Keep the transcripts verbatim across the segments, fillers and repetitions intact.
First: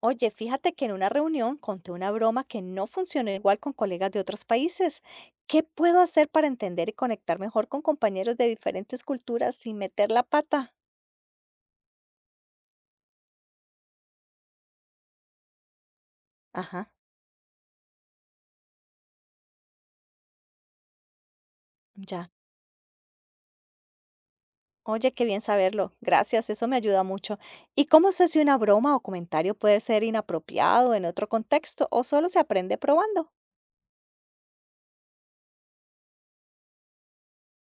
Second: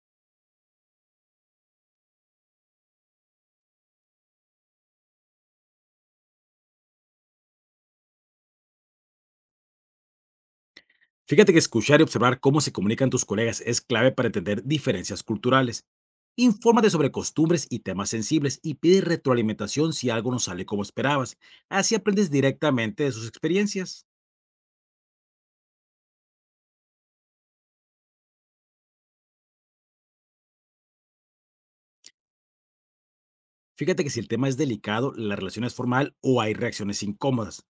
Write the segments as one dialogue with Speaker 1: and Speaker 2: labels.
Speaker 1: Oye, fíjate que en una reunión conté una broma que no funcionó igual con colegas de otros países. ¿Qué puedo hacer para entender y conectar mejor con compañeros de diferentes culturas sin meter la pata?
Speaker 2: Fíjate que escuchar y observar cómo se comunican tus colegas es clave para entender diferencias culturales. Infórmate
Speaker 1: Ajá,
Speaker 2: sobre costumbres y temas sensibles y pide retroalimentación si algo no sale como esperabas. Así aprendes
Speaker 1: ya.
Speaker 2: directamente de sus experiencias.
Speaker 1: Oye, qué bien saberlo. Gracias, eso me ayuda mucho. ¿Y cómo sé si una broma o comentario puede ser inapropiado en otro contexto o solo se aprende probando?
Speaker 2: Fíjate que si el tema es delicado, la relación es formal o hay reacciones incómodas.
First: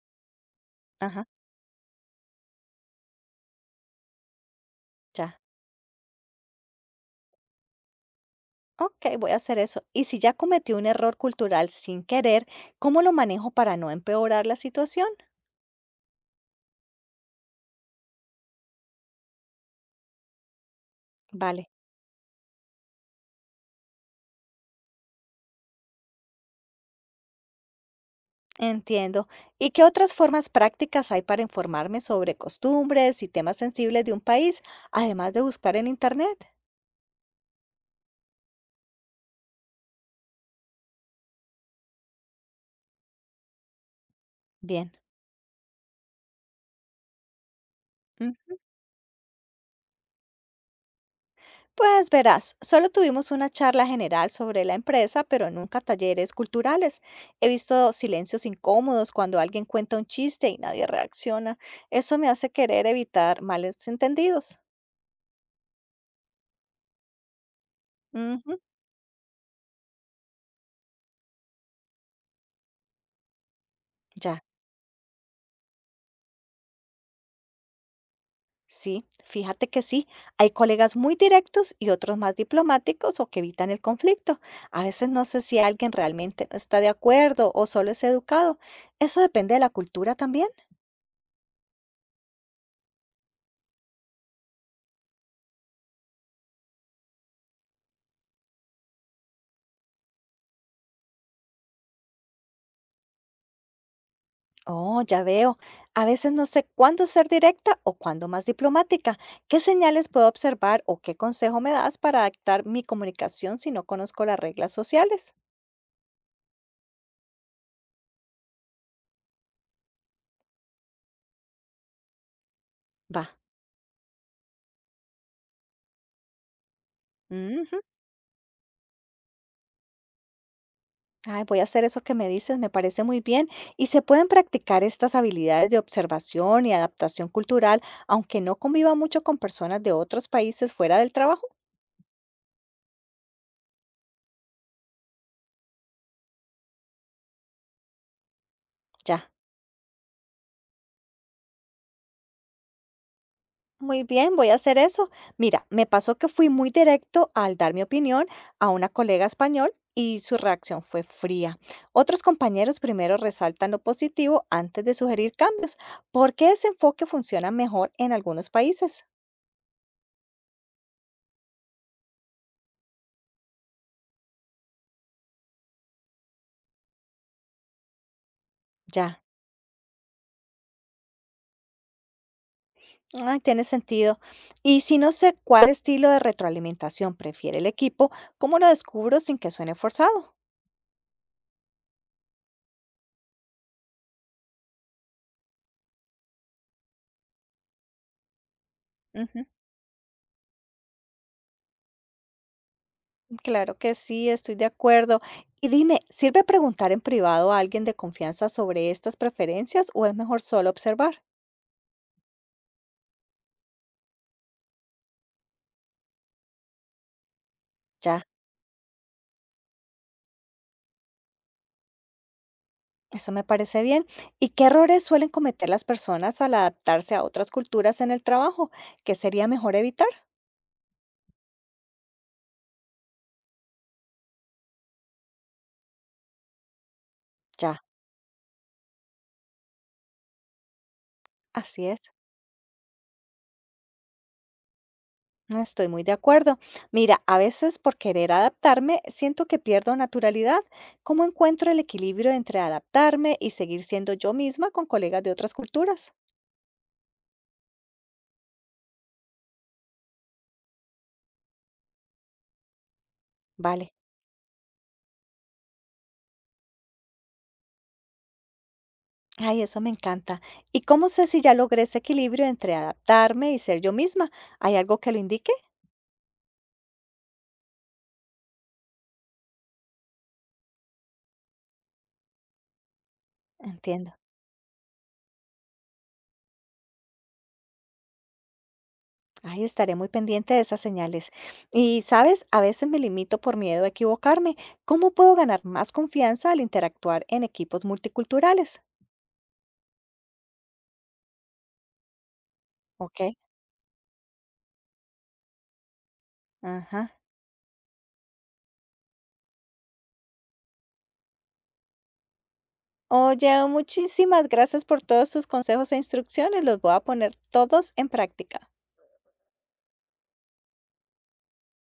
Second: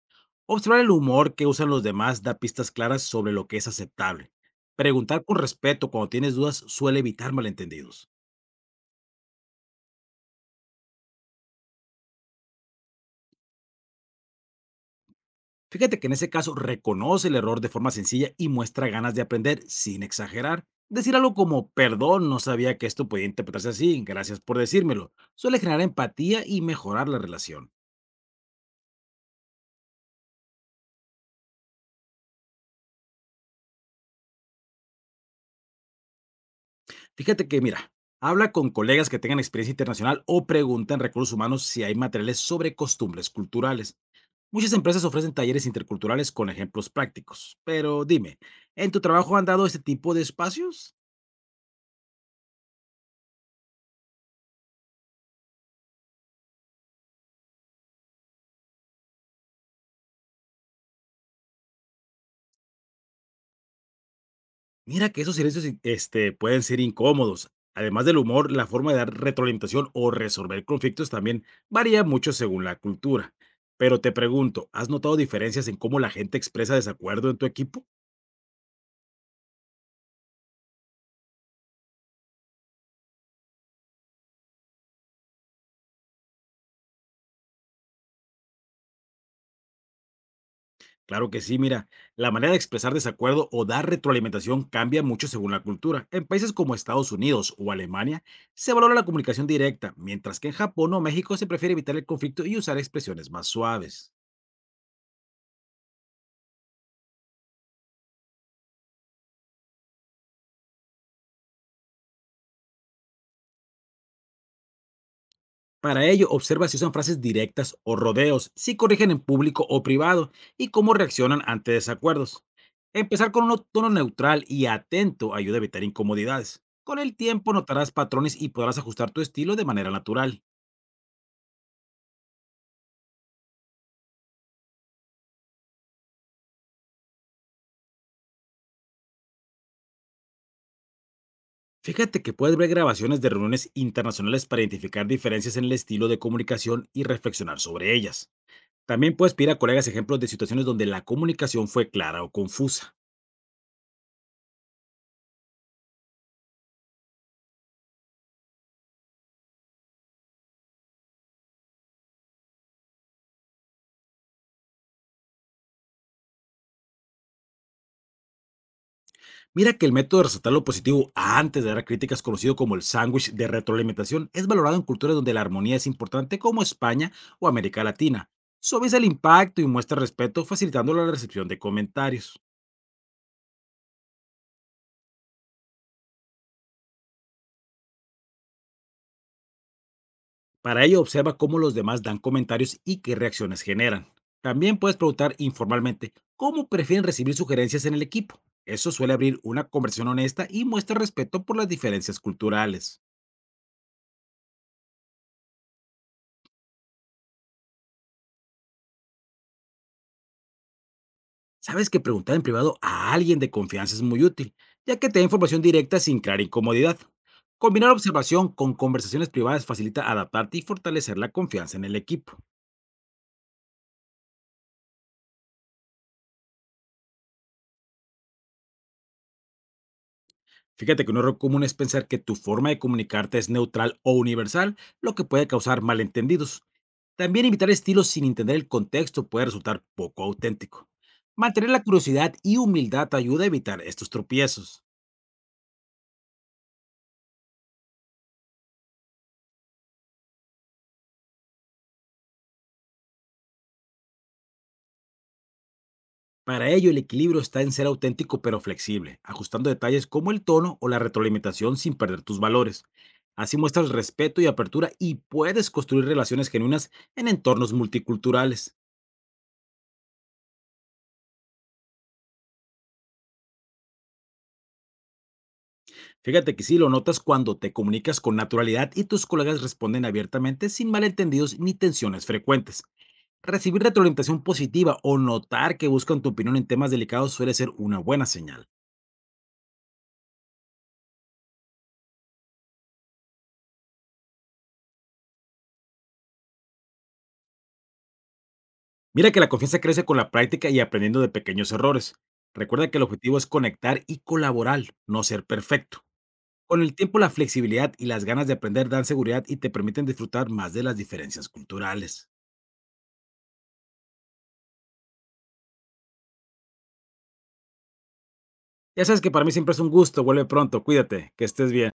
Speaker 2: Observar el
Speaker 1: Ajá,
Speaker 2: humor que usan los demás da pistas claras sobre lo que es aceptable. Preguntar con
Speaker 1: ya.
Speaker 2: respeto cuando tienes dudas suele evitar malentendidos.
Speaker 1: Ok, voy a hacer eso. Y si ya cometí un error cultural sin querer, ¿cómo lo manejo para no empeorar la situación?
Speaker 2: Fíjate que en ese caso reconoce el error de forma sencilla y muestra ganas de aprender sin exagerar. Decir algo como,
Speaker 1: Vale.
Speaker 2: perdón, no sabía que esto podía interpretarse así, gracias por decírmelo, suele generar empatía y mejorar la relación.
Speaker 1: Entiendo. ¿Y qué otras formas prácticas hay para informarme sobre costumbres y temas sensibles de un país, además de buscar en Internet?
Speaker 2: Fíjate que, mira, habla con colegas que tengan experiencia internacional o pregunta en recursos humanos si hay materiales sobre costumbres culturales. Muchas
Speaker 1: Bien.
Speaker 2: empresas ofrecen talleres interculturales con ejemplos prácticos, pero dime,
Speaker 1: Mm,
Speaker 2: ¿en tu trabajo han dado este tipo de espacios?
Speaker 1: Pues verás, solo tuvimos una charla general sobre la empresa, pero nunca talleres culturales. He visto silencios incómodos cuando alguien cuenta un chiste y nadie reacciona. Eso me hace querer evitar males entendidos.
Speaker 2: Mira que esos silencios, in- este, pueden ser incómodos. Además del humor,
Speaker 1: Ujú,
Speaker 2: la forma de dar retroalimentación o resolver conflictos también varía mucho según la cultura. Pero te
Speaker 1: ya.
Speaker 2: pregunto, ¿has notado diferencias en cómo la gente expresa desacuerdo en tu equipo?
Speaker 1: Sí, fíjate que sí, hay colegas muy directos y otros más diplomáticos o que evitan el conflicto. A veces no sé si alguien realmente no está de acuerdo o solo es educado. Eso depende de la cultura también.
Speaker 2: Claro que sí, mira, la manera de expresar desacuerdo o dar retroalimentación cambia mucho según la cultura. En países como Estados Unidos o Alemania se valora la comunicación directa, mientras que en Japón o México se prefiere evitar el conflicto y usar expresiones más suaves.
Speaker 1: Oh, ya veo. A veces no sé cuándo ser directa o cuándo más diplomática. ¿Qué señales puedo observar o qué consejo me das para adaptar mi comunicación si no conozco las reglas sociales?
Speaker 2: Para ello, observa si usan frases directas o rodeos, si corrigen en público o privado y cómo reaccionan ante desacuerdos.
Speaker 1: Va.
Speaker 2: Empezar con un tono neutral y atento ayuda a evitar incomodidades. Con el tiempo
Speaker 1: Ujú.
Speaker 2: notarás patrones y podrás ajustar tu estilo de manera natural.
Speaker 1: Ay, voy a hacer eso que me dices, me parece muy bien. Y se pueden practicar estas habilidades de observación y adaptación cultural, aunque no conviva mucho con personas de otros países fuera del trabajo.
Speaker 2: Fíjate que puedes ver grabaciones de reuniones internacionales para identificar diferencias en el estilo de comunicación y reflexionar sobre ellas. También
Speaker 1: Ya,
Speaker 2: puedes pedir a colegas ejemplos de situaciones donde la comunicación fue clara o confusa.
Speaker 1: muy bien, voy a hacer eso. Mira, me pasó que fui muy directo al dar mi opinión a una colega español y su reacción fue fría. Otros compañeros primero resaltan lo positivo antes de sugerir cambios. ¿Por qué ese enfoque funciona mejor en algunos países?
Speaker 2: Mira que el método de resaltar lo positivo antes de dar críticas, conocido como el sándwich de retroalimentación, es valorado en culturas donde la armonía es importante, como España o América Latina. Suaviza el
Speaker 1: Ya.
Speaker 2: impacto y muestra respeto, facilitando la recepción de comentarios.
Speaker 1: Ay, tiene sentido. Y si no sé cuál estilo de retroalimentación prefiere el equipo, ¿cómo lo descubro sin que suene forzado?
Speaker 2: Para ello, observa cómo los demás dan comentarios y qué reacciones generan. También puedes preguntar informalmente cómo prefieren recibir sugerencias en el equipo. Eso suele abrir
Speaker 1: Ujú,
Speaker 2: una conversación honesta y muestra respeto por las diferencias culturales.
Speaker 1: claro que sí, estoy de acuerdo. Y dime, ¿sirve preguntar en privado a alguien de confianza sobre estas preferencias o es mejor solo observar?
Speaker 2: Sabes que preguntar en privado a alguien de confianza es muy útil, ya que te da información directa sin crear incomodidad. Combinar
Speaker 1: Ya,
Speaker 2: observación con conversaciones privadas facilita adaptarte y fortalecer la confianza en el equipo.
Speaker 1: eso me parece bien. ¿Y qué errores suelen cometer las personas al adaptarse a otras culturas en el trabajo? ¿Qué sería mejor evitar?
Speaker 2: Fíjate que un error común es pensar que tu forma de comunicarte es neutral o universal, lo que puede causar malentendidos. También imitar
Speaker 1: Ya,
Speaker 2: estilos sin entender el contexto puede resultar poco auténtico. Mantener la
Speaker 1: así es.
Speaker 2: curiosidad y humildad ayuda a evitar estos tropiezos.
Speaker 1: No estoy muy de acuerdo. Mira, a veces por querer adaptarme siento que pierdo naturalidad. ¿Cómo encuentro el equilibrio entre adaptarme y seguir siendo yo misma con colegas de otras culturas?
Speaker 2: Para ello, el equilibrio está en ser auténtico pero flexible, ajustando detalles como el tono o la retroalimentación sin perder tus valores. Así muestras
Speaker 1: Vale.
Speaker 2: respeto y apertura y puedes construir relaciones genuinas en entornos multiculturales.
Speaker 1: Ay, eso me encanta. ¿Y cómo sé si ya logré ese equilibrio entre adaptarme y ser yo misma? ¿Hay algo que lo indique?
Speaker 2: Fíjate que sí lo notas cuando te comunicas con naturalidad y tus colegas responden abiertamente sin malentendidos ni tensiones frecuentes. Recibir
Speaker 1: Entiendo.
Speaker 2: retroalimentación positiva o notar que buscan tu opinión en temas delicados suele ser una buena señal.
Speaker 1: Ahí estaré muy pendiente de esas señales. Y, sabes, a veces me limito por miedo a equivocarme. ¿Cómo puedo ganar más confianza al interactuar en equipos multiculturales?
Speaker 2: Mira que la confianza crece con la práctica y aprendiendo de pequeños errores. Recuerda que el
Speaker 1: Ok.
Speaker 2: objetivo es conectar y colaborar, no ser perfecto. Con el
Speaker 1: Ajá.
Speaker 2: tiempo, la flexibilidad y las ganas de aprender dan seguridad y te permiten disfrutar más de las diferencias culturales.
Speaker 1: Oye, muchísimas gracias por todos tus consejos e instrucciones. Los voy a poner todos en práctica.
Speaker 2: Ya sabes que para mí siempre es un gusto. Vuelve pronto. Cuídate. Que estés bien.